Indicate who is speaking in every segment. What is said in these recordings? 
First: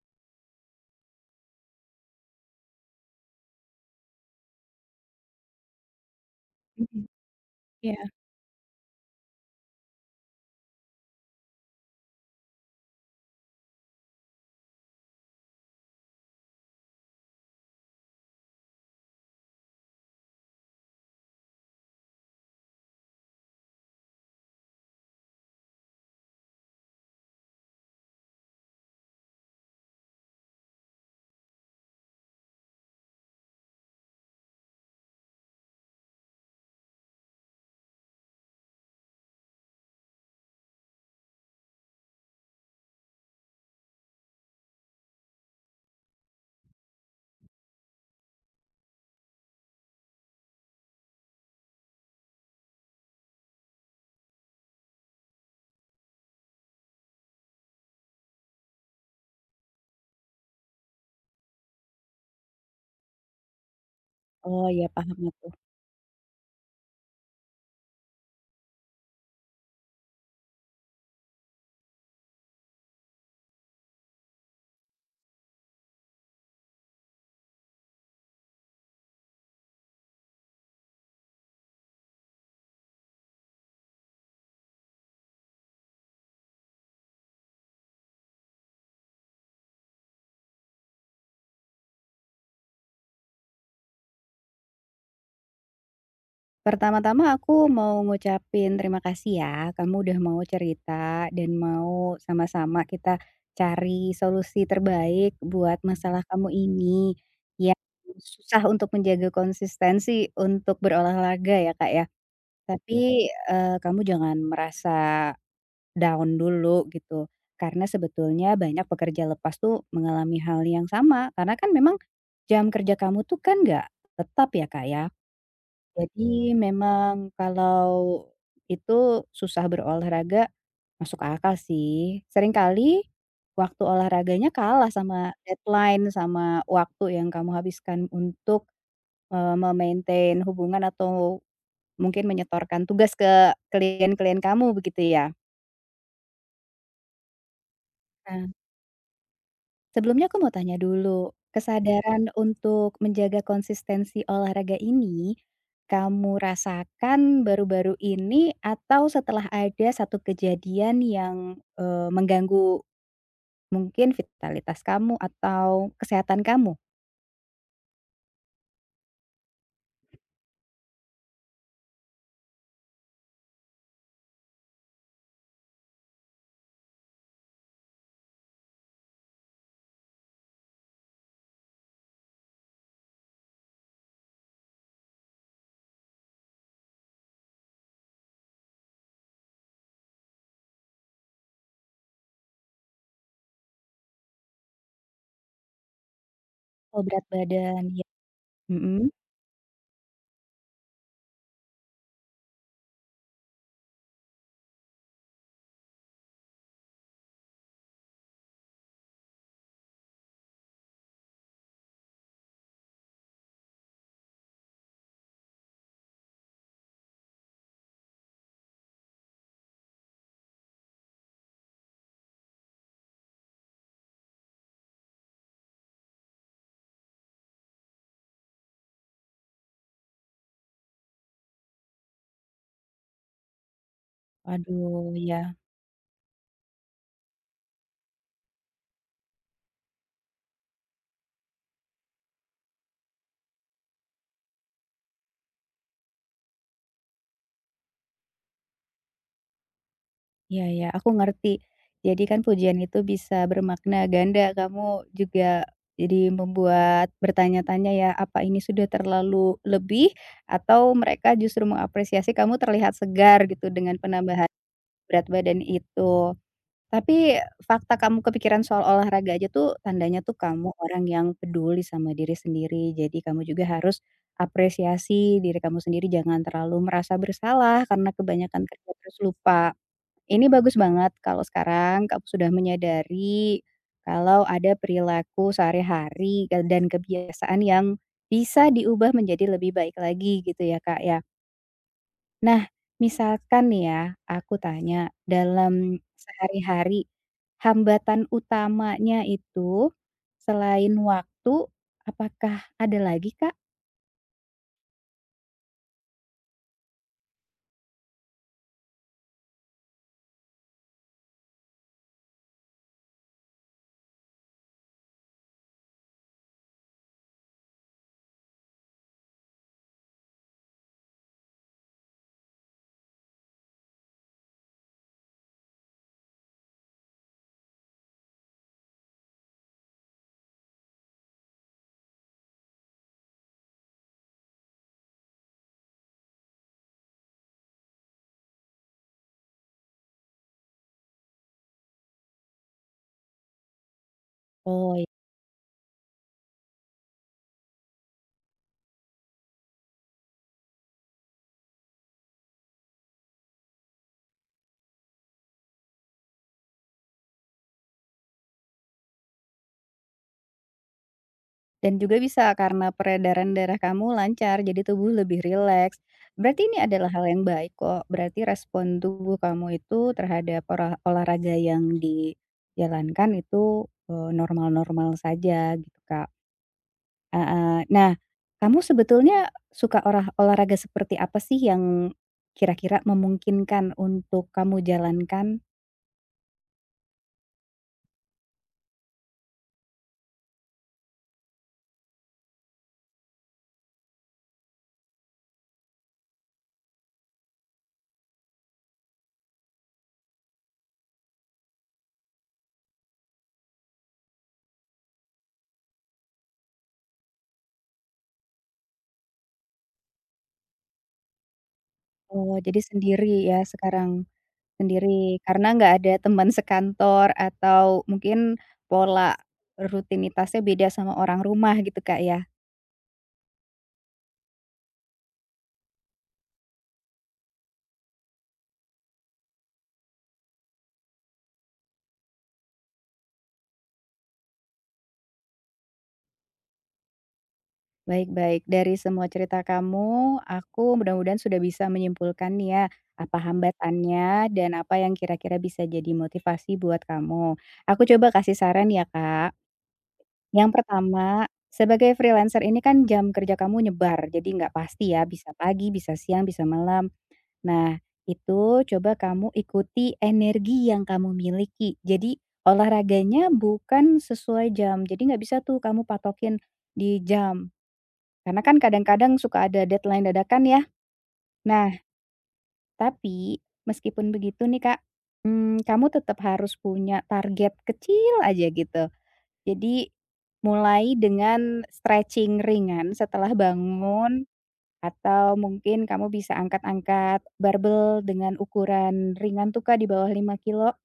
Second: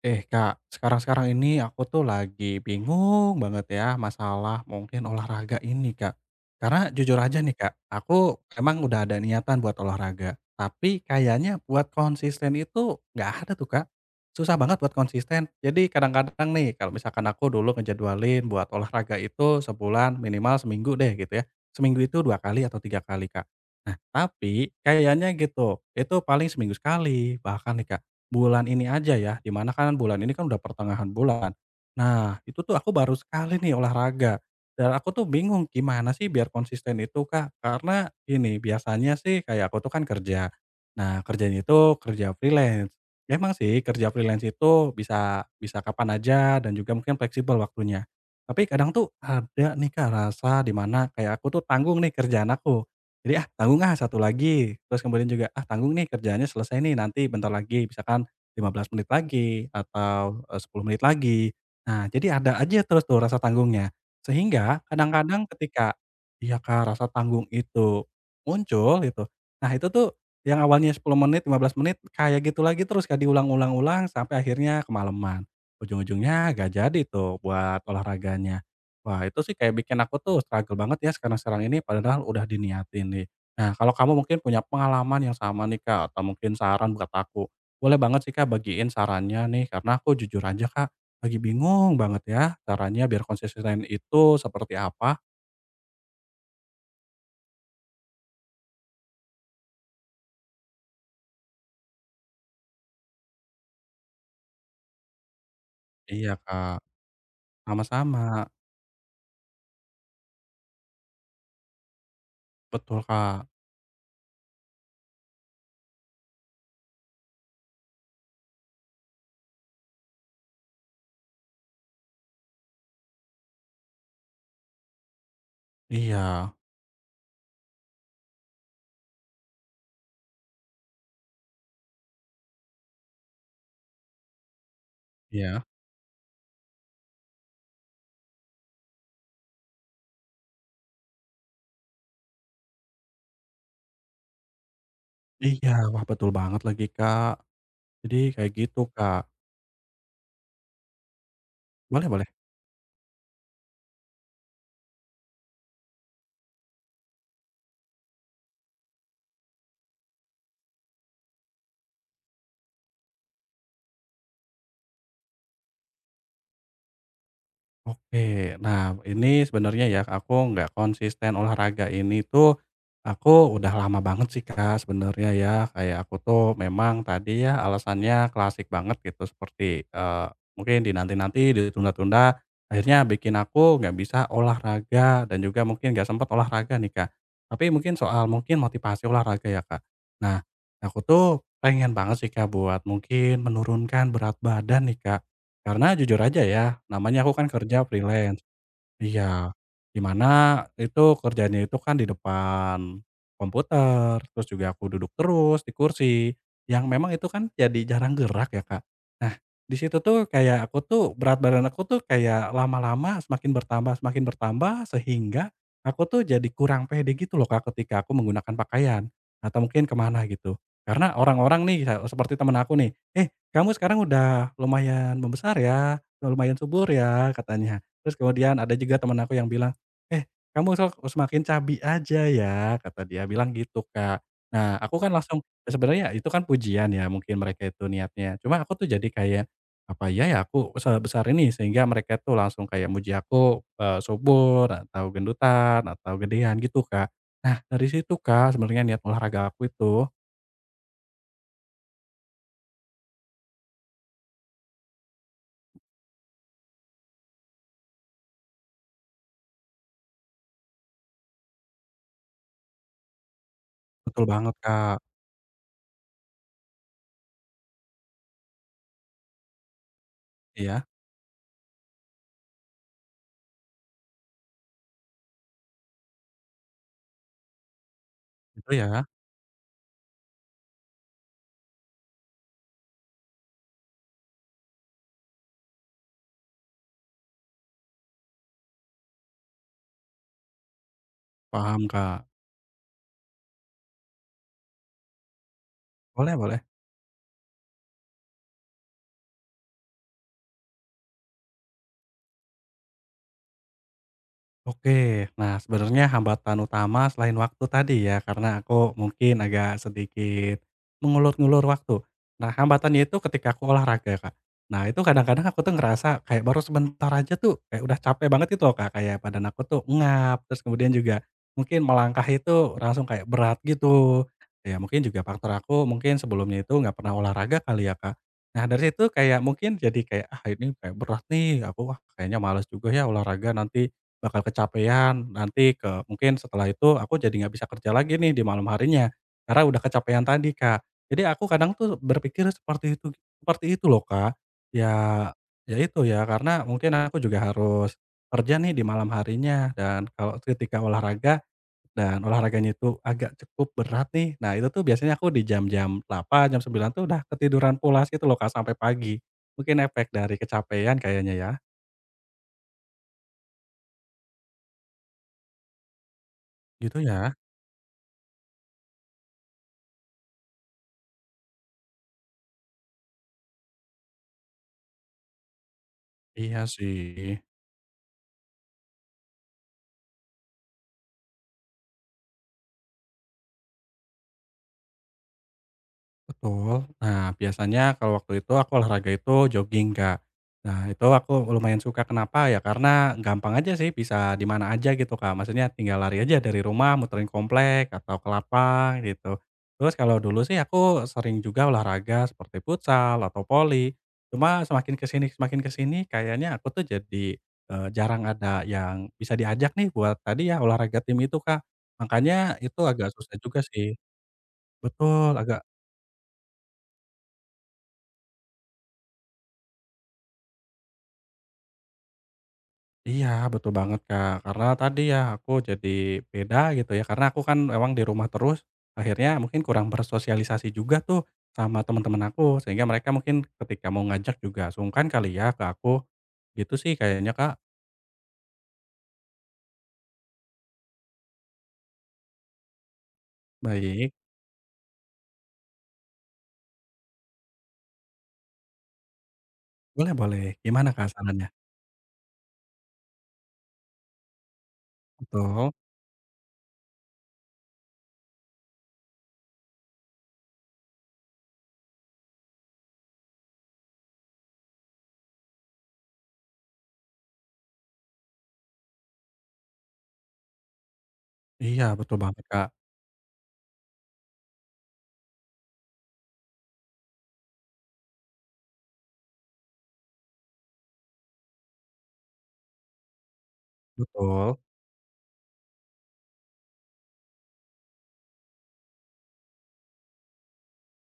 Speaker 1: Eh Kak, sekarang-sekarang ini aku tuh lagi bingung banget ya masalah mungkin olahraga ini Kak. Karena
Speaker 2: Mhm,
Speaker 1: jujur aja nih Kak,
Speaker 2: iya.
Speaker 1: aku emang udah ada niatan buat olahraga. Tapi kayaknya buat konsisten itu nggak ada tuh Kak. Susah banget buat konsisten. Jadi kadang-kadang nih kalau misalkan aku dulu ngejadwalin buat olahraga itu sebulan minimal seminggu deh gitu ya. Seminggu itu dua kali atau tiga kali Kak. Tapi kayaknya gitu, itu paling seminggu sekali, bahkan nih Kak, bulan ini aja ya, di mana kan bulan ini kan udah pertengahan bulan. Nah, itu tuh aku baru sekali nih olahraga, dan aku tuh bingung gimana sih biar konsisten itu Kak, karena ini biasanya sih kayak aku tuh kan kerja. Nah, kerjanya itu kerja freelance. Ya, Emang sih kerja freelance itu bisa bisa kapan aja dan juga mungkin fleksibel waktunya. Tapi kadang tuh ada nih Kak rasa di mana kayak aku tuh tanggung nih kerjaan aku. Jadi, "Ah, tanggung ah, satu lagi." Terus kemudian juga, "Ah, tanggung nih kerjaannya selesai nih, nanti bentar lagi." Misalkan 15 menit lagi atau, 10 menit lagi. Nah, jadi ada aja terus tuh rasa tanggungnya.
Speaker 2: Oh
Speaker 1: Sehingga
Speaker 2: ya paham
Speaker 1: kadang-kadang
Speaker 2: aku.
Speaker 1: ketika iya, Kak, rasa tanggung itu muncul gitu, nah itu tuh yang awalnya 10 menit, 15 menit kayak gitu lagi terus, Kak, diulang-ulang sampai akhirnya kemalaman. Ujung-ujungnya gak jadi tuh buat olahraganya. Wah, itu sih kayak bikin aku tuh struggle banget ya sekarang-sekarang ini padahal udah diniatin nih. Nah, kalau kamu mungkin punya pengalaman yang sama nih, Kak, atau mungkin saran buat aku, boleh banget sih, Kak, bagiin sarannya nih karena aku jujur aja, Kak, lagi bingung banget ya caranya biar konsisten itu seperti apa.
Speaker 2: Pertama-tama aku mau ngucapin terima kasih ya, kamu udah mau cerita dan mau sama-sama kita cari solusi terbaik buat masalah
Speaker 1: Iya,
Speaker 2: kamu
Speaker 1: Kak,
Speaker 2: ini, yang
Speaker 1: sama-sama.
Speaker 2: susah untuk menjaga konsistensi untuk berolahraga ya Kak ya.
Speaker 1: Betul,
Speaker 2: Tapi,
Speaker 1: Kak.
Speaker 2: kamu jangan merasa down dulu gitu, karena sebetulnya banyak pekerja lepas tuh mengalami hal yang sama, karena kan memang jam kerja kamu tuh kan nggak tetap ya, Kak, ya.
Speaker 1: Iya.
Speaker 2: Jadi memang kalau itu susah berolahraga masuk akal sih. Seringkali waktu olahraganya kalah sama
Speaker 1: Iya.
Speaker 2: deadline, sama waktu yang kamu habiskan untuk, eee, me hubungan atau mungkin menyetorkan tugas ke klien-klien kamu begitu ya?
Speaker 1: Iya, wah betul banget lagi, Kak. Jadi kayak gitu, Kak.
Speaker 2: Sebelumnya aku mau tanya dulu,
Speaker 1: Boleh boleh.
Speaker 2: kesadaran untuk menjaga konsistensi olahraga ini, kamu rasakan baru-baru ini atau setelah ada satu kejadian yang, mengganggu mungkin vitalitas kamu atau kesehatan kamu?
Speaker 1: Oke. Nah, ini sebenarnya ya, aku nggak konsisten olahraga ini tuh, aku udah lama banget sih, Kak, sebenarnya ya. Kayak aku tuh memang tadi ya alasannya klasik banget gitu, seperti, mungkin dinanti-nanti, ditunda-tunda, akhirnya bikin aku nggak bisa olahraga dan juga mungkin nggak sempet olahraga nih, Kak. Tapi mungkin soal mungkin motivasi olahraga ya, Kak. Nah, aku tuh pengen banget sih, Kak, buat mungkin menurunkan berat badan nih, Kak. Karena jujur aja ya,
Speaker 2: Oh
Speaker 1: namanya
Speaker 2: berat
Speaker 1: aku kan kerja
Speaker 2: badan, ya
Speaker 1: freelance,
Speaker 2: mhm,
Speaker 1: Iya, di mana itu kerjanya itu kan di depan komputer, terus juga aku duduk terus di kursi, yang memang itu kan jadi jarang gerak ya, Kak. Nah, di situ tuh kayak aku tuh berat badan aku tuh kayak lama-lama semakin bertambah sehingga aku tuh jadi kurang pede gitu loh, Kak, ketika aku menggunakan pakaian atau mungkin kemana gitu. Karena orang-orang nih kayak seperti teman aku nih, "Eh, kamu sekarang udah lumayan membesar ya, lumayan subur ya," katanya. Terus kemudian ada juga teman aku yang bilang, "Eh, kamu sok semakin cabi aja ya," kata dia bilang gitu, Kak. Nah, aku kan
Speaker 2: waduh, ya.
Speaker 1: langsung sebenarnya itu kan pujian ya mungkin mereka itu niatnya. Cuma aku tuh jadi kayak, apa ya ya aku sebesar ini? Sehingga mereka tuh langsung kayak muji aku, subur atau gendutan atau gedean gitu, Kak. Nah, dari situ, Kak, sebenarnya niat olahraga aku itu.
Speaker 2: Iya ya, aku ngerti. Jadi kan pujian itu bisa bermakna ganda. Kamu juga jadi membuat bertanya-tanya ya, apa ini sudah terlalu lebih atau mereka justru mengapresiasi kamu terlihat segar gitu dengan
Speaker 1: Betul
Speaker 2: penambahan
Speaker 1: banget, Kak.
Speaker 2: berat badan itu. Tapi fakta kamu kepikiran soal olahraga aja tuh tandanya tuh kamu
Speaker 1: Iya,
Speaker 2: orang yang peduli sama diri sendiri. Jadi kamu juga harus apresiasi diri kamu sendiri, jangan terlalu merasa bersalah karena kebanyakan
Speaker 1: itu
Speaker 2: kerja
Speaker 1: ya.
Speaker 2: terus lupa ini bagus banget kalau sekarang kamu sudah menyadari kalau ada perilaku sehari-hari ke dan kebiasaan yang bisa diubah menjadi lebih baik lagi gitu ya, Kak, ya.
Speaker 1: Paham, Kak.
Speaker 2: Nah, misalkan nih ya, aku tanya, dalam
Speaker 1: Boleh boleh.
Speaker 2: sehari-hari, hambatan utamanya itu selain waktu, apakah ada lagi, Kak?
Speaker 1: Oke. Nah, sebenarnya hambatan utama selain waktu tadi ya, karena aku mungkin agak sedikit mengulur-ngulur waktu. Nah, hambatannya itu ketika aku olahraga, Kak. Nah, itu kadang-kadang aku tuh ngerasa kayak baru sebentar aja tuh kayak udah capek banget gitu loh, Kak, kayak badan aku tuh ngap, terus kemudian juga mungkin melangkah itu langsung kayak berat gitu. Ya mungkin juga faktor aku mungkin sebelumnya itu nggak pernah olahraga kali ya, Kak. Nah, dari situ kayak mungkin jadi kayak, "Ah, ini kayak berat nih, aku, wah kayaknya males juga ya olahraga nanti." Bakal kecapean, nanti mungkin setelah itu aku jadi nggak bisa kerja lagi nih di malam harinya, karena udah kecapean tadi, Kak. Jadi aku kadang tuh berpikir seperti itu loh, Kak. Ya
Speaker 2: Oh, ya.
Speaker 1: ya itu ya, karena mungkin aku juga harus kerja nih di malam harinya dan kalau ketika olahraga dan olahraganya itu agak cukup berat nih, nah itu tuh biasanya aku di jam-jam 8 jam 9 tuh udah ketiduran pulas gitu loh, Kak, sampai pagi. Mungkin efek dari kecapean kayaknya ya,
Speaker 2: Dan juga bisa karena peredaran darah kamu lancar, jadi tubuh lebih rileks. Berarti ini
Speaker 1: gitu
Speaker 2: adalah hal
Speaker 1: ya?
Speaker 2: yang baik kok, berarti respon tubuh kamu itu terhadap olahraga yang dijalankan itu, normal-normal saja gitu, Kak.
Speaker 1: Iya sih.
Speaker 2: Heeh. Nah, kamu sebetulnya suka olahraga seperti apa sih yang kira-kira memungkinkan untuk kamu jalankan?
Speaker 1: Betul. Nah, biasanya kalau waktu itu aku olahraga itu jogging, Kak. Nah, itu aku lumayan suka, kenapa ya, karena gampang aja sih, bisa di mana aja gitu, Kak. Maksudnya tinggal lari aja dari rumah, muterin komplek atau ke lapang gitu. Terus kalau dulu sih aku sering juga olahraga seperti futsal atau voli. Cuma semakin ke sini kayaknya aku tuh jadi, jarang ada yang bisa diajak nih buat tadi ya olahraga tim itu, Kak. Makanya
Speaker 2: Oh,
Speaker 1: itu
Speaker 2: jadi
Speaker 1: agak susah
Speaker 2: sendiri ya
Speaker 1: juga sih
Speaker 2: sekarang?
Speaker 1: betul,
Speaker 2: Sendiri,
Speaker 1: agak
Speaker 2: karena nggak ada teman sekantor atau mungkin pola rutinitasnya beda sama orang rumah gitu, Kak, ya.
Speaker 1: Iya, betul banget, Kak. Karena tadi ya aku jadi beda gitu ya, karena aku kan memang di rumah terus, akhirnya mungkin kurang bersosialisasi juga tuh sama teman-teman aku, sehingga mereka mungkin ketika mau ngajak juga sungkan kali ya ke aku. Gitu sih kayaknya, Kak.
Speaker 2: Baik baik, dari semua cerita kamu, aku mudah-mudahan sudah bisa menyimpulkan nih ya, apa
Speaker 1: Baik,
Speaker 2: hambatannya dan apa yang kira-kira bisa jadi motivasi buat kamu. Aku coba kasih saran ya, Kak.
Speaker 1: boleh boleh.
Speaker 2: Yang
Speaker 1: Gimana, Kak,
Speaker 2: pertama,
Speaker 1: sarannya?
Speaker 2: sebagai freelancer ini kan jam kerja kamu nyebar, jadi nggak pasti ya, bisa
Speaker 1: Betul?
Speaker 2: pagi, bisa siang, bisa malam. Nah, itu coba kamu ikuti energi yang kamu miliki. Jadi, olahraganya bukan sesuai jam. Jadi nggak bisa tuh kamu patokin di jam. Karena kan kadang-kadang suka ada deadline dadakan ya.
Speaker 1: Iya,
Speaker 2: Nah,
Speaker 1: betul banget, Kak.
Speaker 2: tapi meskipun begitu nih Kak, kamu tetap harus punya target kecil aja gitu. Jadi, mulai dengan stretching ringan setelah bangun
Speaker 1: Betul.
Speaker 2: atau mungkin kamu bisa angkat-angkat barbel dengan ukuran ringan tuh, Kak, di bawah 5 kilo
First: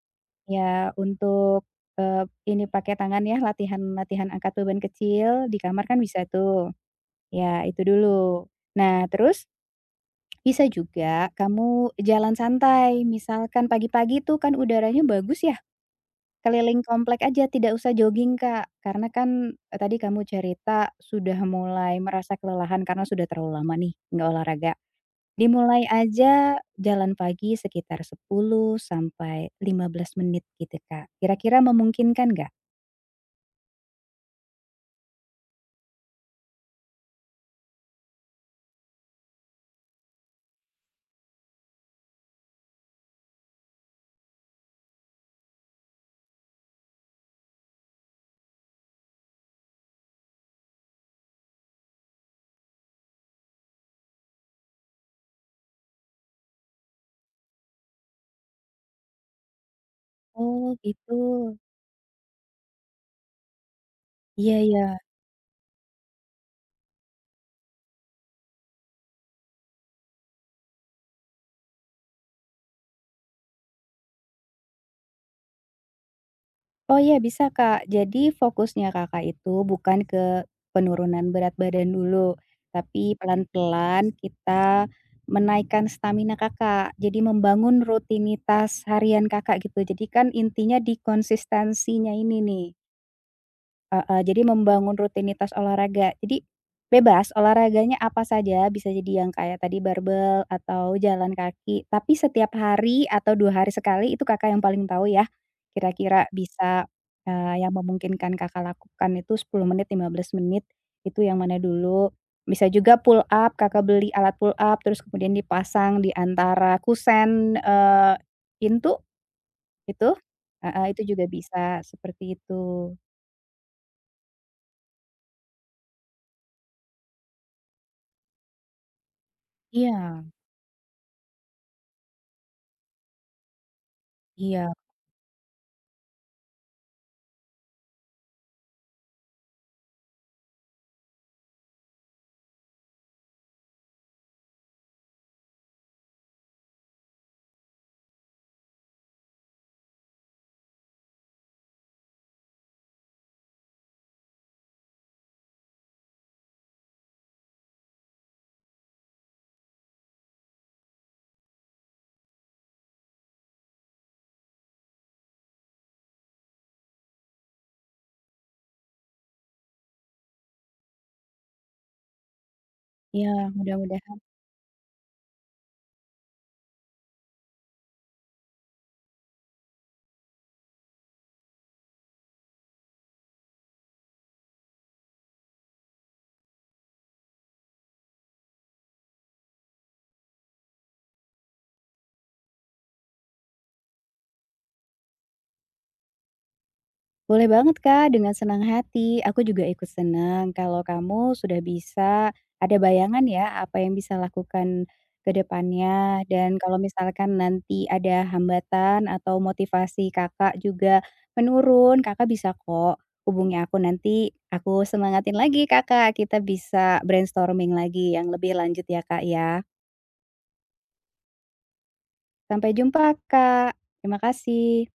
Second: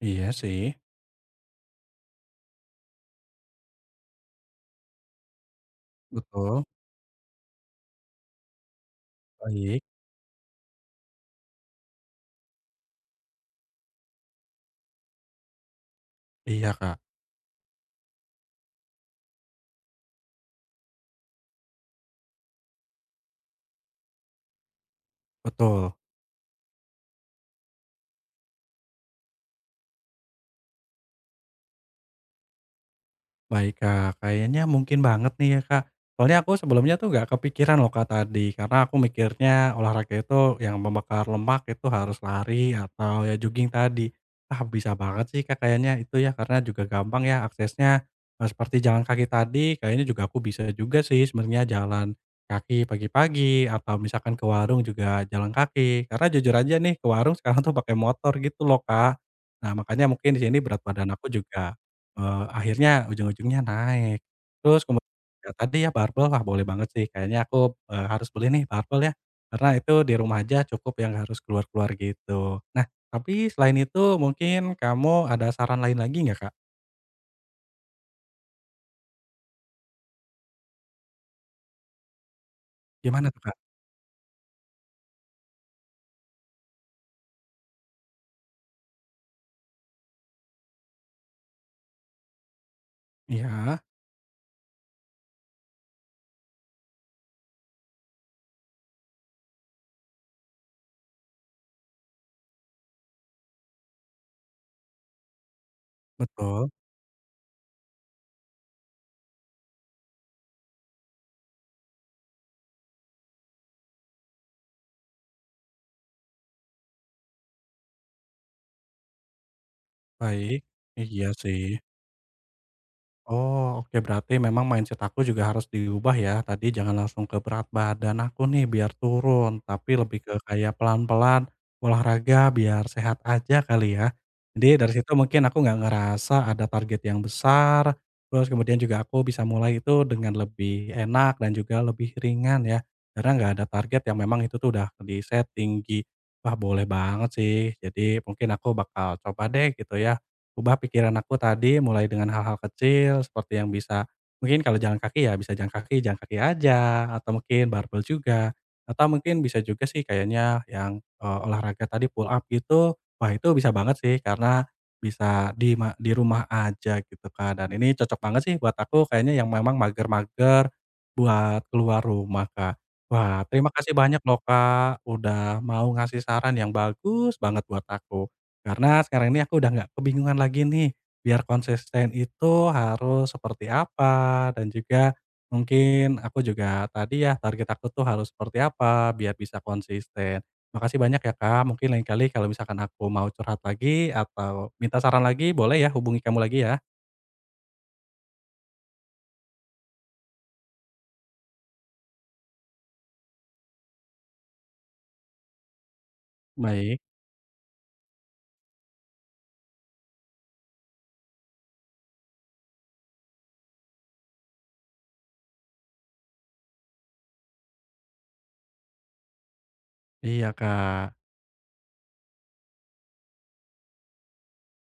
Speaker 1: Iya sih.
Speaker 2: ya untuk, ini pakai tangan ya, latihan-latihan angkat beban kecil di kamar kan bisa
Speaker 1: Betul.
Speaker 2: tuh. Ya itu dulu. Nah terus
Speaker 1: Baik.
Speaker 2: bisa juga kamu jalan santai, misalkan pagi-pagi tuh kan udaranya bagus ya,
Speaker 1: Iya,
Speaker 2: keliling
Speaker 1: Kak.
Speaker 2: komplek aja tidak usah jogging, Kak. Karena kan, tadi kamu cerita sudah mulai merasa kelelahan karena sudah terlalu lama nih nggak olahraga. Dimulai
Speaker 1: Betul.
Speaker 2: aja jalan pagi sekitar 10 sampai 15 menit gitu, Kak. Kira-kira memungkinkan nggak?
Speaker 1: Baik, Kak. Kayaknya mungkin banget nih ya, Kak. Soalnya aku sebelumnya tuh gak kepikiran loh, Kak, tadi. Karena aku mikirnya olahraga itu yang membakar lemak itu harus lari atau ya jogging tadi. Ah, bisa banget sih, Kak, kayaknya itu ya karena juga gampang ya aksesnya, seperti jalan kaki tadi kayaknya juga aku bisa juga sih sebenarnya jalan kaki pagi-pagi atau misalkan ke warung juga jalan kaki. Karena jujur aja nih ke warung sekarang tuh pakai motor gitu loh, Kak. Nah, makanya mungkin di sini
Speaker 2: Oh,
Speaker 1: berat badan
Speaker 2: gitu.
Speaker 1: aku juga akhirnya ujung-ujungnya naik.
Speaker 2: Iya
Speaker 1: Terus
Speaker 2: iya.
Speaker 1: ya tadi ya barbel, wah boleh banget sih kayaknya aku, harus beli nih barbel ya, karena itu di rumah aja cukup yang harus keluar-keluar gitu. Nah, tapi selain itu mungkin kamu ada saran lain lagi nggak, Kak?
Speaker 2: Oh iya, bisa, Kak. Jadi fokusnya Kakak itu bukan ke penurunan berat badan dulu, tapi
Speaker 1: Gimana tuh, Kak?
Speaker 2: pelan-pelan kita menaikkan stamina Kakak. Jadi membangun rutinitas harian Kakak gitu. Jadi kan intinya di konsistensinya ini nih.
Speaker 1: Iya,
Speaker 2: Heeh, jadi membangun rutinitas olahraga. Jadi bebas, olahraganya apa saja, bisa jadi yang kayak tadi barbel atau jalan kaki, tapi setiap hari atau 2 hari sekali itu Kakak yang paling tahu ya, kira-kira
Speaker 1: betul,
Speaker 2: bisa, yang memungkinkan Kakak lakukan itu 10 menit, 15 menit, itu yang mana dulu. Bisa juga pull up, Kakak beli alat pull up, terus kemudian dipasang di antara kusen, pintu, itu.
Speaker 1: baik.
Speaker 2: Heeh, itu juga
Speaker 1: Iya sih.
Speaker 2: bisa, seperti itu.
Speaker 1: Oh, oke berarti memang mindset aku juga harus diubah ya. Tadi jangan langsung ke berat badan aku nih biar turun, tapi lebih
Speaker 2: Iya
Speaker 1: ke kayak pelan-pelan olahraga biar sehat aja kali ya. Jadi
Speaker 2: iya.
Speaker 1: dari situ mungkin aku nggak ngerasa ada target yang besar, terus kemudian juga aku bisa mulai itu dengan lebih enak dan juga lebih ringan ya. Karena nggak ada target yang memang itu tuh udah di set tinggi. Wah boleh banget sih. Jadi mungkin aku bakal coba deh gitu ya ubah pikiran aku tadi mulai dengan hal-hal kecil seperti yang bisa mungkin kalau jalan kaki ya bisa jalan kaki aja atau mungkin barbel juga atau mungkin bisa juga sih kayaknya yang, olahraga tadi pull up gitu, wah itu bisa banget sih karena bisa di rumah aja gitu kan dan ini cocok banget sih buat aku kayaknya yang memang mager-mager buat keluar rumah Kak.
Speaker 2: Iya,
Speaker 1: Wah terima kasih
Speaker 2: mudah-mudahan.
Speaker 1: banyak loh Kak, udah mau ngasih saran yang bagus banget buat aku. Karena sekarang ini aku udah nggak kebingungan lagi nih, biar konsisten itu harus seperti apa, dan juga mungkin aku juga tadi ya, target aku tuh harus seperti apa, biar bisa konsisten. Makasih banyak ya Kak, mungkin lain kali kalau misalkan aku mau curhat lagi atau minta saran lagi, boleh ya hubungi kamu lagi ya?
Speaker 2: Boleh banget, Kak, dengan senang hati. Aku juga ikut senang kalau kamu sudah bisa ada bayangan ya, apa yang bisa lakukan ke depannya. Dan kalau
Speaker 1: Baik.
Speaker 2: misalkan nanti ada hambatan atau motivasi Kakak juga menurun, Kakak bisa kok hubungi aku nanti aku semangatin lagi Kakak, kita bisa brainstorming lagi yang lebih lanjut ya, Kak, ya.
Speaker 1: Iya Kak.
Speaker 2: Sampai jumpa, Kak. Terima kasih.